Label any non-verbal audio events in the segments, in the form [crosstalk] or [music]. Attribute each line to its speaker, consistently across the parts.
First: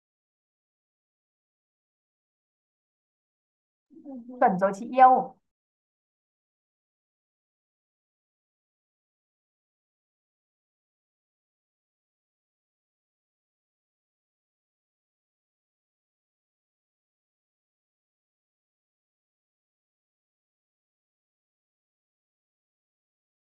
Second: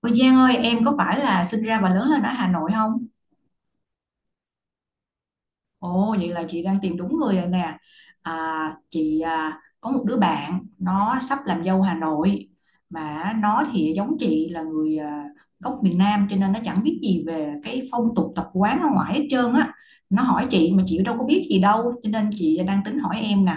Speaker 1: Ôi Giang ơi, em có phải là sinh ra và lớn lên ở Hà Nội không?
Speaker 2: Chuẩn rồi chị yêu.
Speaker 1: Ồ, vậy là chị đang tìm đúng người rồi nè. À, chị à, có một đứa bạn nó sắp làm dâu Hà Nội mà nó thì giống chị là người à, gốc miền Nam cho nên nó chẳng biết gì về cái phong tục tập quán ở ngoài hết trơn á. Nó hỏi chị mà chị đâu có biết gì đâu cho nên chị đang tính hỏi em nè.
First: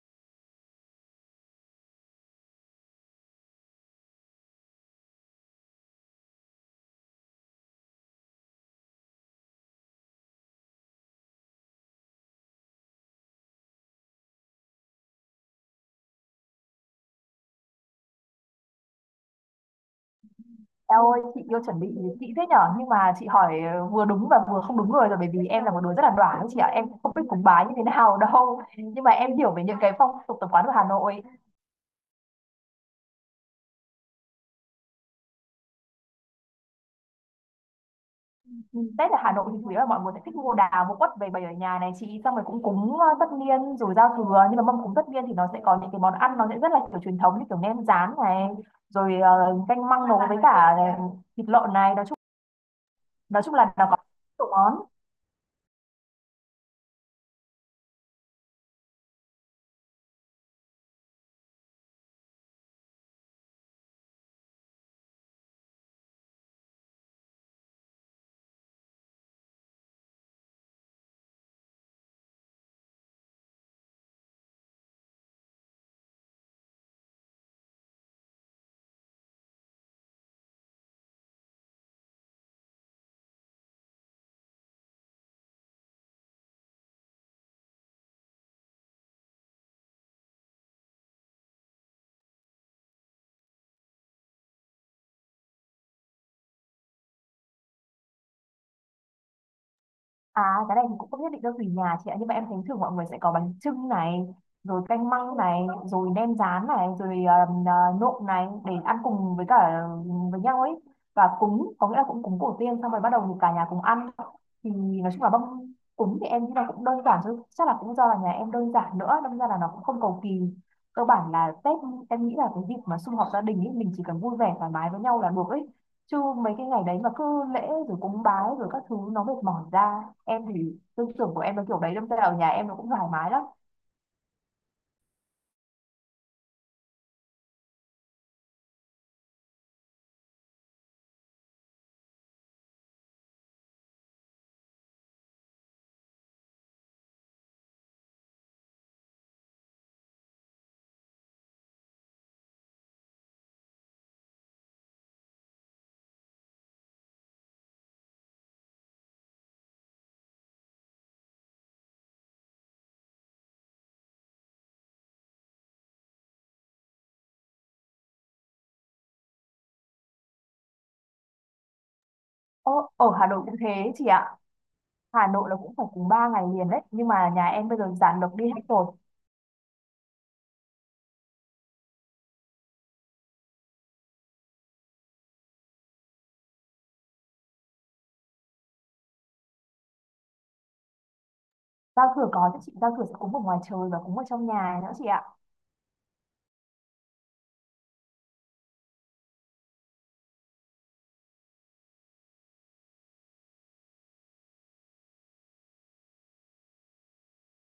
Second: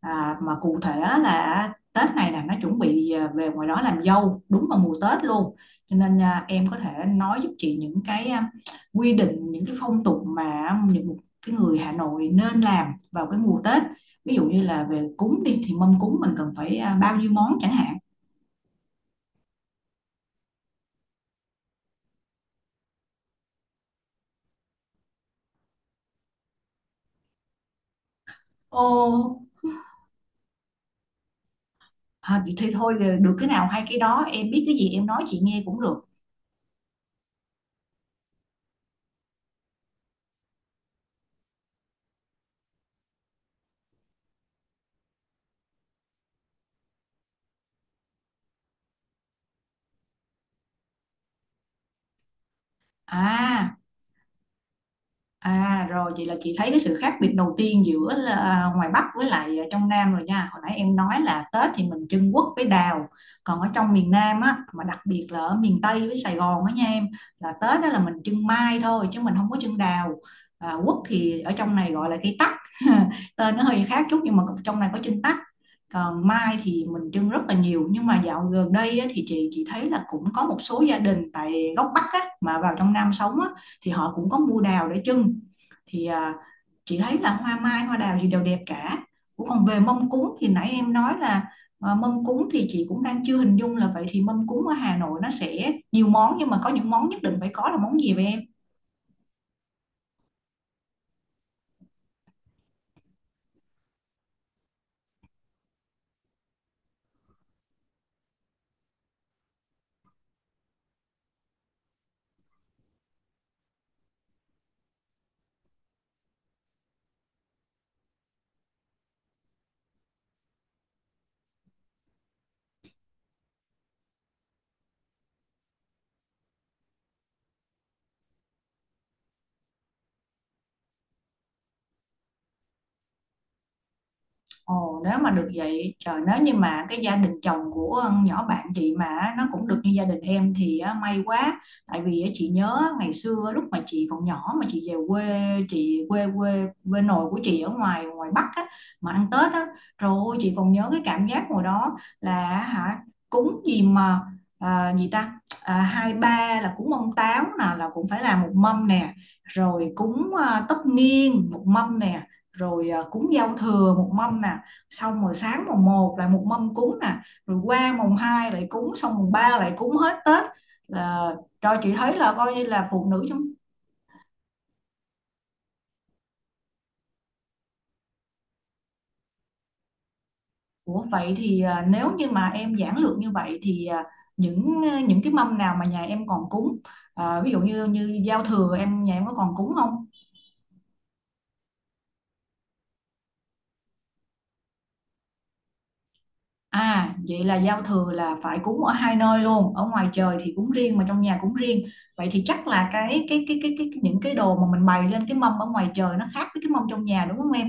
Speaker 1: À, mà cụ thể á là Tết này nè nó chuẩn bị à, về ngoài đó làm dâu đúng vào mùa Tết luôn. Cho nên à, em có thể nói giúp chị những cái à, quy định những cái phong tục mà những cái người Hà Nội nên làm vào cái mùa Tết, ví dụ như là về cúng đi thì mâm cúng mình cần phải à, bao nhiêu món chẳng hạn.
Speaker 2: Em ơi, chị yêu chuẩn bị kỹ thế nhở, nhưng mà chị hỏi vừa đúng và vừa không đúng người rồi, bởi vì em là một đứa rất là đoản đấy chị ạ, em cũng không biết cúng bái như thế nào [laughs] đâu,
Speaker 1: Ô,
Speaker 2: nhưng mà em hiểu về những cái phong tục tập quán của Hà Nội.
Speaker 1: à, thì thôi, được cái nào hay cái đó, em biết cái gì em nói chị nghe cũng được.
Speaker 2: Ừ, Tết ở Hà Nội thì chủ yếu là mọi người sẽ thích mua đào mua quất về bày ở nhà này chị, xong rồi cũng cúng tất niên rồi giao thừa, nhưng mà mâm cúng tất niên thì nó sẽ có những cái món ăn, nó sẽ rất là kiểu truyền thống như kiểu nem rán này, rồi canh măng nấu với cả thịt lợn này, nói chung là
Speaker 1: À,
Speaker 2: nó có nhiều món.
Speaker 1: à rồi vậy là chị thấy cái sự khác biệt đầu tiên giữa là à, ngoài Bắc với lại à, trong Nam rồi nha. Hồi nãy em nói là Tết thì mình trưng quất với đào, còn ở trong miền Nam á mà đặc biệt là ở miền Tây với Sài Gòn á nha em, là Tết đó là mình trưng mai thôi chứ mình không có trưng đào. À, quất thì ở trong này gọi là cây tắc. [laughs] Tên nó hơi khác chút nhưng mà trong này có trưng tắc. Còn mai thì mình trưng rất là nhiều, nhưng mà dạo gần đây á, thì chị thấy là cũng có một số gia đình tại góc Bắc á, mà vào trong Nam sống á thì họ cũng có mua đào để trưng, thì à, chị thấy là hoa mai hoa đào gì đều đẹp cả. Ủa còn về mâm cúng thì nãy em nói là à, mâm cúng thì chị cũng đang chưa hình dung là vậy thì mâm cúng ở Hà Nội nó sẽ nhiều món, nhưng mà có những món nhất định phải có là món gì vậy em?
Speaker 2: À, cái này thì cũng không nhất định đâu, tùy nhà chị ạ. Nhưng mà em thấy thường mọi người sẽ có bánh chưng này, rồi canh măng này, rồi nem rán này, rồi um, à, nộm này, để ăn cùng với cả với nhau ấy. Và cúng, có nghĩa là cũng cúng tổ tiên, xong rồi bắt đầu thì cả nhà cùng ăn. Thì nói chung là mâm cúng thì em nghĩ là cũng đơn giản thôi, chắc là cũng do là nhà em đơn giản nữa, đâm ra là nó cũng không cầu kỳ. Cơ bản là Tết em nghĩ là cái dịp mà sum họp gia đình ấy, mình chỉ cần vui vẻ thoải mái với nhau là được ấy, chứ mấy cái ngày đấy mà cứ lễ rồi cúng bái rồi các thứ nó mệt mỏi ra. Em thì tư tưởng của em nó kiểu đấy, đâm ra ở nhà em nó cũng thoải mái lắm.
Speaker 1: Ồ, nếu mà được vậy, trời, nếu như mà cái gia đình chồng của con nhỏ bạn chị mà nó cũng được như gia đình em thì á, may quá. Tại vì á, chị nhớ ngày xưa lúc mà chị còn nhỏ mà chị về quê, chị quê quê quê nội của chị ở ngoài ngoài Bắc á, mà ăn Tết á, rồi chị còn nhớ cái cảm giác hồi đó là hả, cúng gì mà à, gì ta, à, hai ba là cúng ông táo nè là cũng phải làm một mâm nè, rồi cúng à, tất niên một mâm nè, rồi à, cúng giao thừa một mâm nè, xong rồi sáng mùng một lại một mâm cúng nè, rồi qua mùng 2 lại cúng, xong mùng 3 lại cúng hết Tết, là cho chị thấy là coi như là
Speaker 2: Ô,
Speaker 1: phụ
Speaker 2: ở
Speaker 1: nữ
Speaker 2: Hà Nội
Speaker 1: chúng.
Speaker 2: cũng thế chị ạ. Hà Nội là cũng phải cúng 3 ngày liền đấy, nhưng mà nhà em bây giờ giản lược đi hết rồi.
Speaker 1: Ủa vậy thì à, nếu như mà em giản lược như vậy thì à, những cái mâm nào mà nhà em còn cúng, à, ví dụ như như giao thừa em, nhà em có còn cúng không?
Speaker 2: Giao thừa có chứ chị, giao thừa sẽ cúng ở ngoài trời và cúng ở trong nhà nữa chị ạ.
Speaker 1: À, vậy là giao thừa là phải cúng ở hai nơi luôn, ở ngoài trời thì cúng riêng mà trong nhà cúng riêng. Vậy thì chắc là cái những cái đồ mà mình bày lên cái mâm ở ngoài trời nó khác với cái mâm trong nhà đúng không em?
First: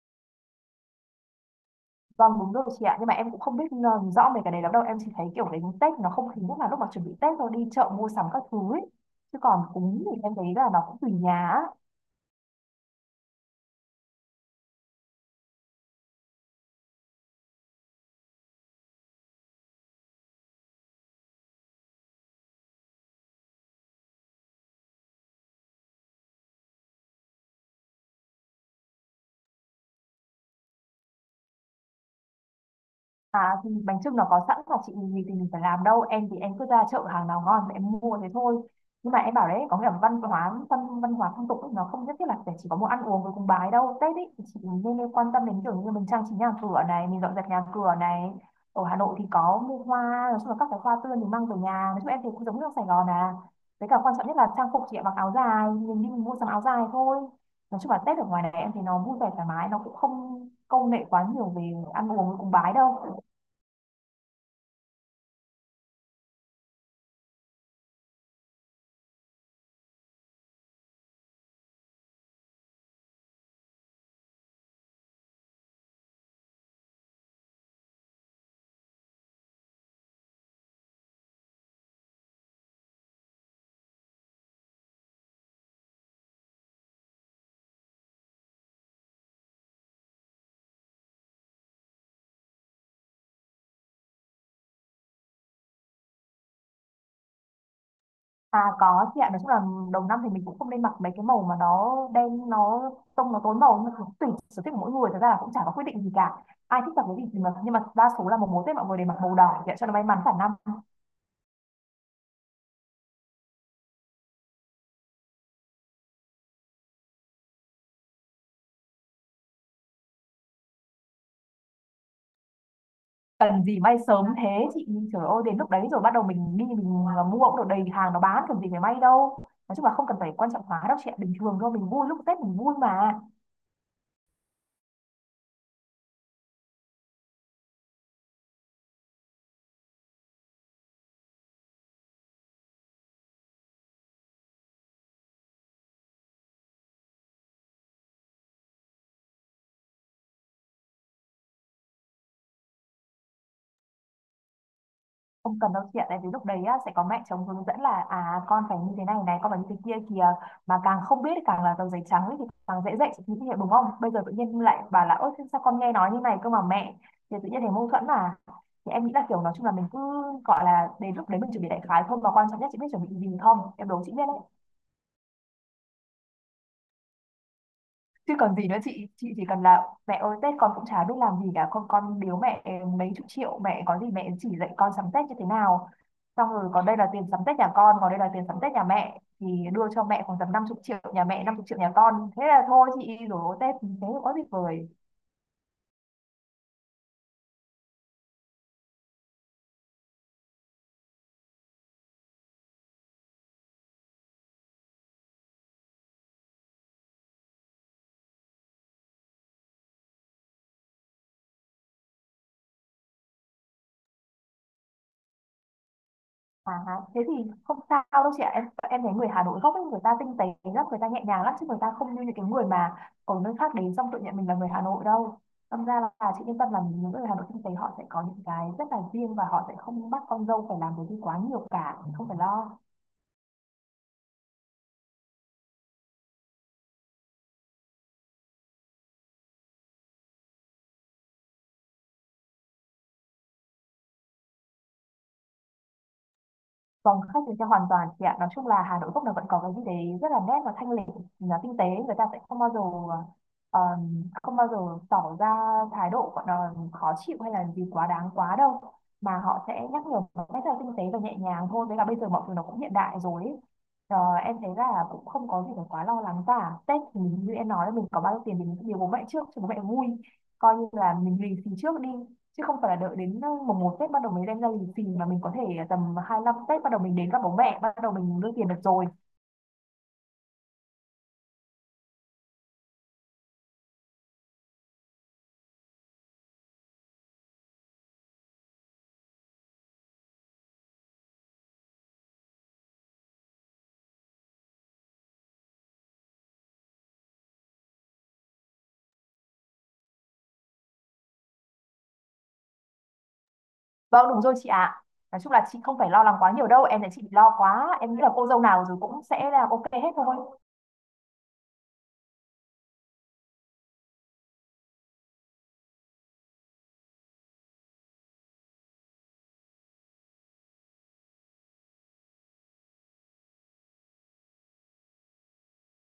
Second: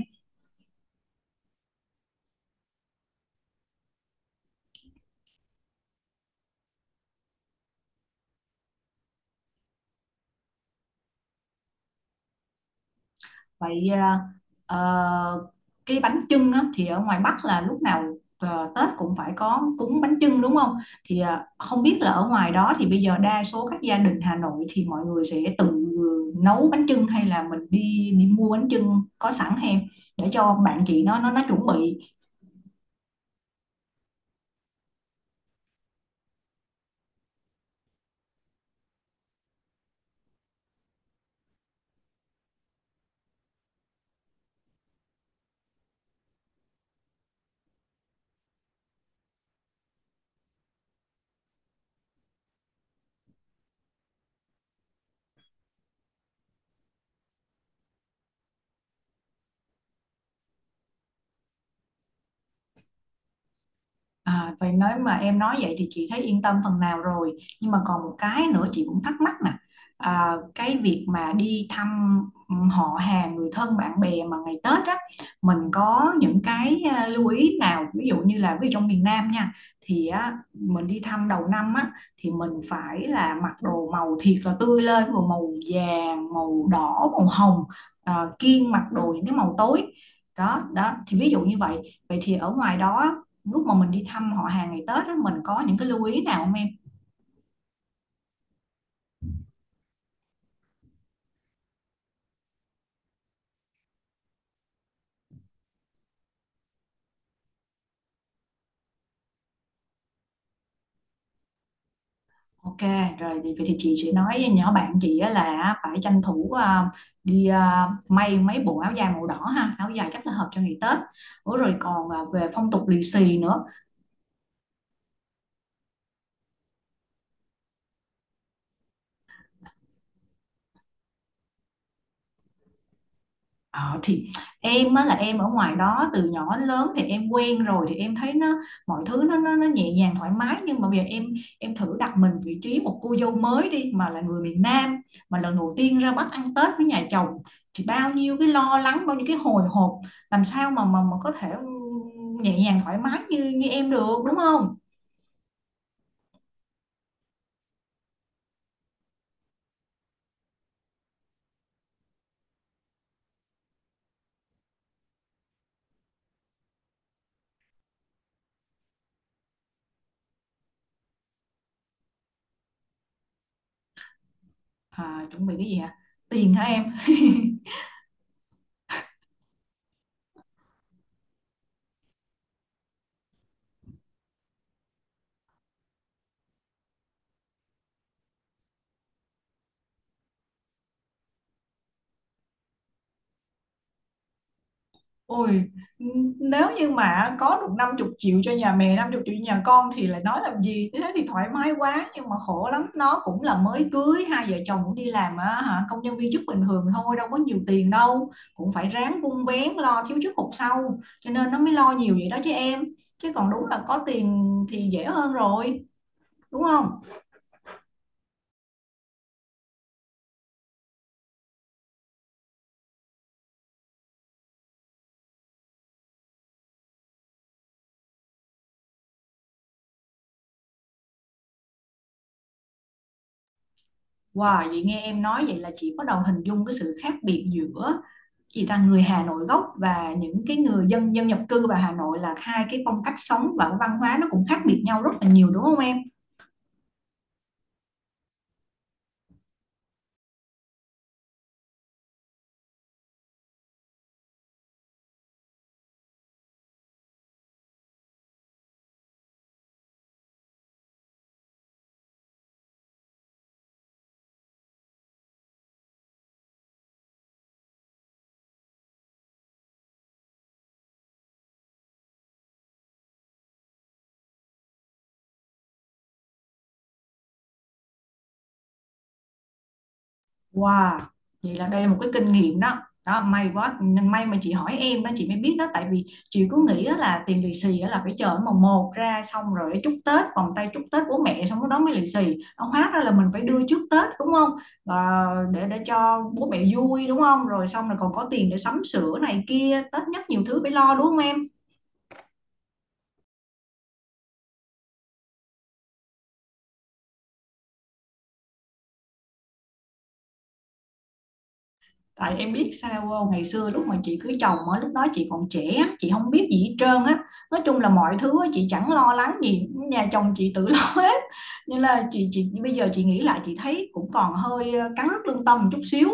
Speaker 2: Vâng, đúng rồi chị ạ, nhưng mà em cũng không biết rõ về cái đấy lắm đâu. Em chỉ thấy kiểu đến Tết nó không khí nhất là lúc mà chuẩn bị Tết thôi, đi chợ mua sắm các thứ ấy. Chứ còn cúng thì em thấy là nó cũng tùy nhà á.
Speaker 1: Vậy ờ, ờ, cái bánh chưng á, thì ở ngoài Bắc là lúc nào ờ, Tết cũng phải có cúng bánh chưng đúng không, thì ờ, không biết là ở ngoài đó thì bây giờ đa số các gia đình Hà Nội thì mọi người sẽ tự nấu bánh chưng hay là mình đi đi mua bánh chưng có sẵn, hay để cho bạn chị nó chuẩn bị.
Speaker 2: À thì bánh chưng nó có sẵn mà chị, mình gì thì mình phải làm đâu. Em thì em cứ ra chợ, hàng nào ngon thì em mua thế thôi. Nhưng mà em bảo đấy, có nghĩa là văn hóa văn hóa phong tục ấy, nó không nhất thiết là phải chỉ có món ăn uống với cúng bái đâu. Tết ấy thì chị nên quan tâm đến kiểu như mình trang trí nhà cửa này, mình dọn dẹp nhà cửa này. Ở Hà Nội thì có mua hoa, nói chung là các cái hoa tươi mình mang về nhà. Nói chung em thì cũng giống như ở Sài Gòn à. Với cả quan trọng nhất là trang phục chị ạ, mặc áo dài, mình đi mình mua sắm áo dài thôi. Nói chung là Tết ở ngoài này em thì nó vui vẻ thoải mái, nó cũng không câu nệ quá nhiều về ăn uống với cúng bái đâu.
Speaker 1: À, vậy nếu mà em nói vậy thì chị thấy yên tâm phần nào rồi, nhưng mà còn một cái nữa chị cũng thắc mắc nè, à, cái việc mà đi thăm, ừ, họ hàng người thân bạn bè mà ngày Tết á, mình có những cái à, lưu ý nào, ví dụ như là ví dụ trong miền Nam nha, thì á, mình đi thăm đầu năm á thì mình phải là mặc đồ màu thiệt là tươi lên, màu màu vàng màu đỏ màu hồng, à, kiêng mặc đồ những cái màu tối đó đó, thì ví dụ như vậy. Vậy thì ở ngoài đó lúc mà mình đi thăm họ hàng ngày Tết á, mình có những cái lưu ý nào không em?
Speaker 2: À, có chị ạ, nói chung là đầu năm thì mình cũng không nên mặc mấy cái màu mà nó đen, nó tông nó tối màu, nhưng mà tùy sở thích của mỗi người, thật ra là cũng chả có quyết định gì cả. Ai thích mặc cái gì thì mặc, nhưng mà đa số là mùng một mùa Tết mọi người đều mặc màu đỏ chị ạ, cho nó may mắn cả năm.
Speaker 1: Ok, rồi thì, vậy thì chị sẽ nói với nhỏ bạn chị á là phải tranh thủ à, đi à, may mấy bộ áo dài màu đỏ ha, áo dài chắc là hợp cho ngày Tết. Ủa rồi còn à, về phong tục lì xì
Speaker 2: Cần
Speaker 1: nữa.
Speaker 2: gì may sớm thế chị, trời ơi, đến lúc đấy rồi bắt đầu mình đi mình mua cũng được, đầy hàng nó bán, cần gì phải may đâu. Nói chung là không cần phải quan trọng hóa đâu chị ạ, bình thường thôi, mình vui lúc Tết mình vui mà.
Speaker 1: Ờ, thì em á là em ở ngoài đó từ nhỏ đến lớn thì em quen rồi thì em thấy nó, mọi thứ nó nhẹ nhàng thoải mái, nhưng mà bây giờ em thử đặt mình vị trí một cô dâu mới đi mà là người miền Nam, mà lần đầu tiên ra Bắc ăn Tết với nhà chồng, thì bao nhiêu cái lo lắng bao nhiêu cái hồi hộp, làm sao mà mà có thể nhẹ nhàng thoải mái như như em được đúng không?
Speaker 2: Không cần đâu chị ạ, tại vì lúc đấy á, sẽ có mẹ chồng hướng dẫn là à con phải như thế này này, con phải như thế kia kìa, mà càng không biết thì càng là tờ giấy trắng ấy, thì càng dễ dạy chị, như thế đúng không? Bây giờ tự nhiên lại bảo là ơ thế sao con nghe nói như này cơ mà mẹ, thì tự nhiên thấy mâu thuẫn mà. Thì em nghĩ là kiểu nói chung là mình cứ gọi là đến lúc đấy mình chuẩn bị đại khái thôi, mà quan trọng nhất chị biết chuẩn bị gì không, em đố chị biết đấy.
Speaker 1: À, chuẩn bị cái gì hả? Tiền hả em?
Speaker 2: Chứ còn gì nữa chị chỉ cần là mẹ ơi Tết con cũng chả biết làm gì cả, con biếu mẹ mấy chục triệu, mẹ có gì mẹ chỉ dạy con sắm Tết như thế nào. Xong rồi còn đây là tiền sắm Tết nhà con, còn đây là tiền sắm Tết nhà mẹ, thì đưa cho mẹ khoảng tầm năm chục triệu nhà mẹ, năm chục triệu nhà con, thế là thôi chị, rồi Tết thế có gì vời.
Speaker 1: Ôi, nếu như mà có được 50 triệu cho nhà mẹ, 50 triệu cho nhà con thì lại nói làm gì, thế thì thoải mái quá, nhưng mà khổ lắm, nó cũng là mới cưới, hai vợ chồng cũng đi làm á, hả, công nhân viên chức bình thường thôi, đâu có nhiều tiền đâu, cũng phải ráng vun vén lo thiếu trước hụt sau, cho nên nó mới lo nhiều vậy đó chứ em, chứ còn đúng là có tiền thì dễ hơn rồi, đúng
Speaker 2: À,
Speaker 1: không?
Speaker 2: thế thì không sao đâu chị ạ. Em thấy người Hà Nội gốc ấy người ta tinh tế lắm, người ta nhẹ nhàng lắm, chứ người ta không như những cái người mà ở nơi khác đến xong tự nhận mình là người Hà Nội đâu. Đâm ra là chị yên tâm, là những người Hà Nội tinh tế họ sẽ có những cái rất là riêng, và họ sẽ không bắt con dâu phải làm cái gì quá nhiều cả, không phải lo.
Speaker 1: Wow, vậy nghe em nói vậy là chị bắt đầu hình dung cái sự khác biệt giữa chị ta người Hà Nội gốc và những cái người dân dân nhập cư vào Hà Nội là hai cái phong cách sống và cái văn hóa nó cũng khác biệt nhau rất là nhiều đúng không em?
Speaker 2: Phòng khách thì sẽ hoàn toàn chị ạ. Nói chung là Hà Nội gốc là vẫn có cái gì đấy rất là nét và thanh lịch, là tinh tế. Người ta sẽ không bao giờ, ờ, không bao giờ tỏ ra thái độ gọi là khó chịu hay là gì quá đáng quá đâu. Mà họ sẽ nhắc nhở một cách rất là tinh tế và nhẹ nhàng thôi. Với cả bây giờ mọi thứ nó cũng hiện đại rồi ấy. Ờ, em thấy là cũng không có gì phải quá lo lắng cả. Tết thì như em nói là mình có bao nhiêu tiền thì mình sẽ biếu bố mẹ trước cho bố mẹ vui. Coi như là mình lì xì trước đi, chứ không phải là đợi đến mùng một Tết bắt đầu mới đem ra lì xì, mà mình có thể tầm 25 Tết bắt đầu mình đến gặp bố mẹ bắt đầu mình đưa tiền được rồi.
Speaker 1: Wow, vậy là đây là một cái kinh nghiệm đó. Đó, may quá, may mà chị hỏi em đó chị mới biết đó, tại vì chị cứ nghĩ á là tiền lì xì á là phải chờ mùng một ra xong rồi chúc Tết vòng tay chúc Tết bố mẹ xong cái đó mới lì xì, nó hóa ra là mình phải đưa trước Tết đúng không? Và để cho bố mẹ vui đúng không, rồi xong là còn có tiền để sắm sửa này kia, Tết nhất nhiều thứ phải lo đúng không em?
Speaker 2: Vâng, đúng rồi chị ạ, nói chung là chị không phải lo lắng quá nhiều đâu, em thấy chị bị lo quá, em nghĩ là cô dâu nào rồi cũng sẽ là ok hết thôi.
Speaker 1: Tại em biết sao không? Ngày xưa lúc mà chị cưới chồng á lúc đó chị còn trẻ, chị không biết gì hết trơn á, nói chung là mọi thứ á, chị chẳng lo lắng gì, nhà chồng chị tự [laughs] lo hết, nên là chị bây giờ chị nghĩ lại chị thấy cũng còn hơi ờ, cắn rứt lương tâm một chút xíu,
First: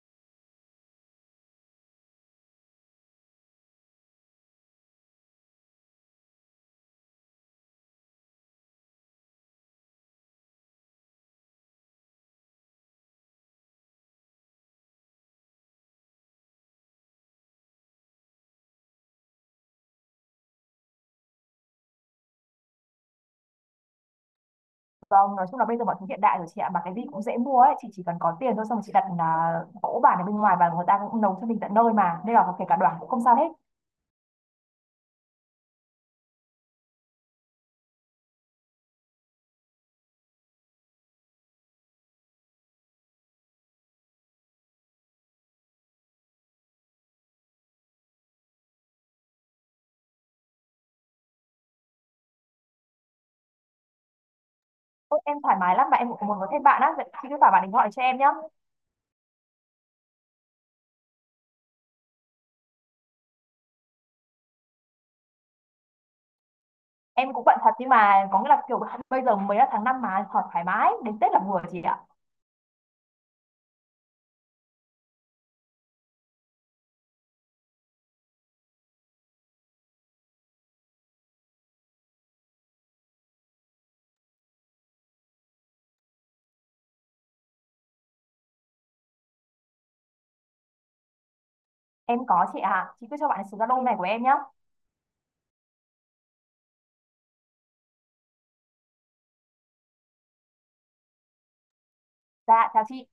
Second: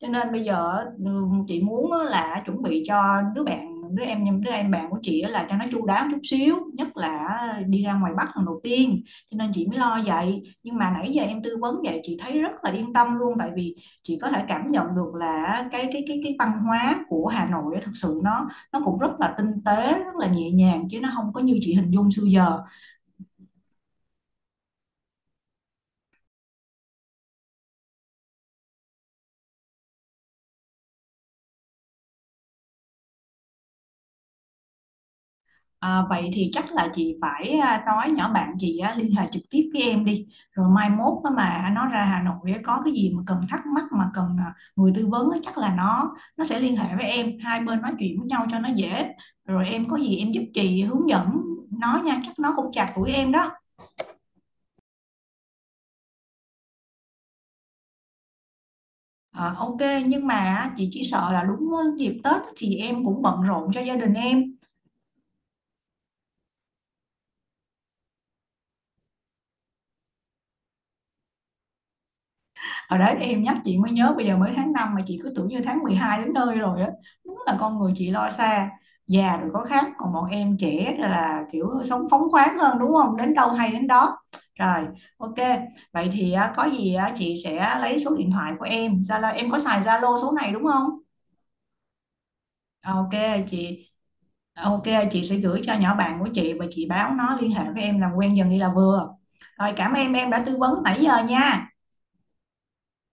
Speaker 1: cho nên bây giờ á, ừ, chị muốn á là chuẩn bị cho đứa bạn, đứa em, đứa em bạn của chị á là cho nó chu đáo một chút xíu, nhất là đi ra ngoài Bắc lần đầu tiên, cho nên chị mới lo vậy, nhưng mà nãy giờ em tư vấn vậy chị thấy rất là yên tâm luôn, tại vì chị có thể cảm nhận được là cái văn hóa của Hà Nội á, thực sự nó cũng rất là tinh tế rất là nhẹ nhàng chứ nó không có như chị hình dung xưa giờ.
Speaker 2: Vâng, nói chung là bây giờ mọi thứ hiện đại rồi chị ạ, mà cái gì cũng dễ mua ấy chị, chỉ cần có tiền thôi, xong rồi chị đặt cỗ bản ở bên ngoài và người ta cũng nấu cho mình tận nơi mà, nên là kể cả đoàn cũng không sao hết.
Speaker 1: À, vậy thì chắc là chị phải à, nói nhỏ bạn chị á, liên hệ trực tiếp với em đi, rồi mai mốt á mà nó ra Hà Nội á, có cái gì mà cần thắc mắc mà cần à, người tư vấn á, chắc là nó sẽ liên hệ với em, hai bên nói chuyện với nhau cho nó dễ, rồi em có gì em giúp chị hướng dẫn nó nha, chắc nó cũng chạc tuổi em đó.
Speaker 2: Ôi, em thoải mái lắm mà, em cũng muốn có thêm bạn á, vậy chị cứ bảo bạn ấy gọi cho em nhá.
Speaker 1: Ờ, ok, nhưng mà chị chỉ sợ là đúng dịp Tết thì em cũng bận rộn cho gia đình em.
Speaker 2: Em cũng bận thật, nhưng mà có nghĩa là kiểu bây giờ mới là tháng 5 mà, thoải thoải mái đến Tết là vừa chị ạ.
Speaker 1: Ở đấy em nhắc chị mới nhớ, bây giờ mới tháng 5 mà chị cứ tưởng như tháng 12 đến nơi rồi á, đúng là con người chị lo xa, già rồi có khác, còn bọn em trẻ là kiểu sống phóng khoáng hơn đúng không, đến đâu hay đến đó. Rồi, ok, vậy thì á, có gì á, chị sẽ lấy số điện thoại của em, Zalo em có xài Zalo số này đúng không?
Speaker 2: Em có chị ạ, chị
Speaker 1: Ok,
Speaker 2: cứ cho bạn số Zalo
Speaker 1: chị.
Speaker 2: này của em nhá.
Speaker 1: Ok, chị sẽ gửi cho nhỏ bạn của chị và chị báo nó liên hệ với em làm quen dần đi là vừa. Rồi cảm ơn em đã tư vấn nãy giờ nha.
Speaker 2: Dạ chào chị.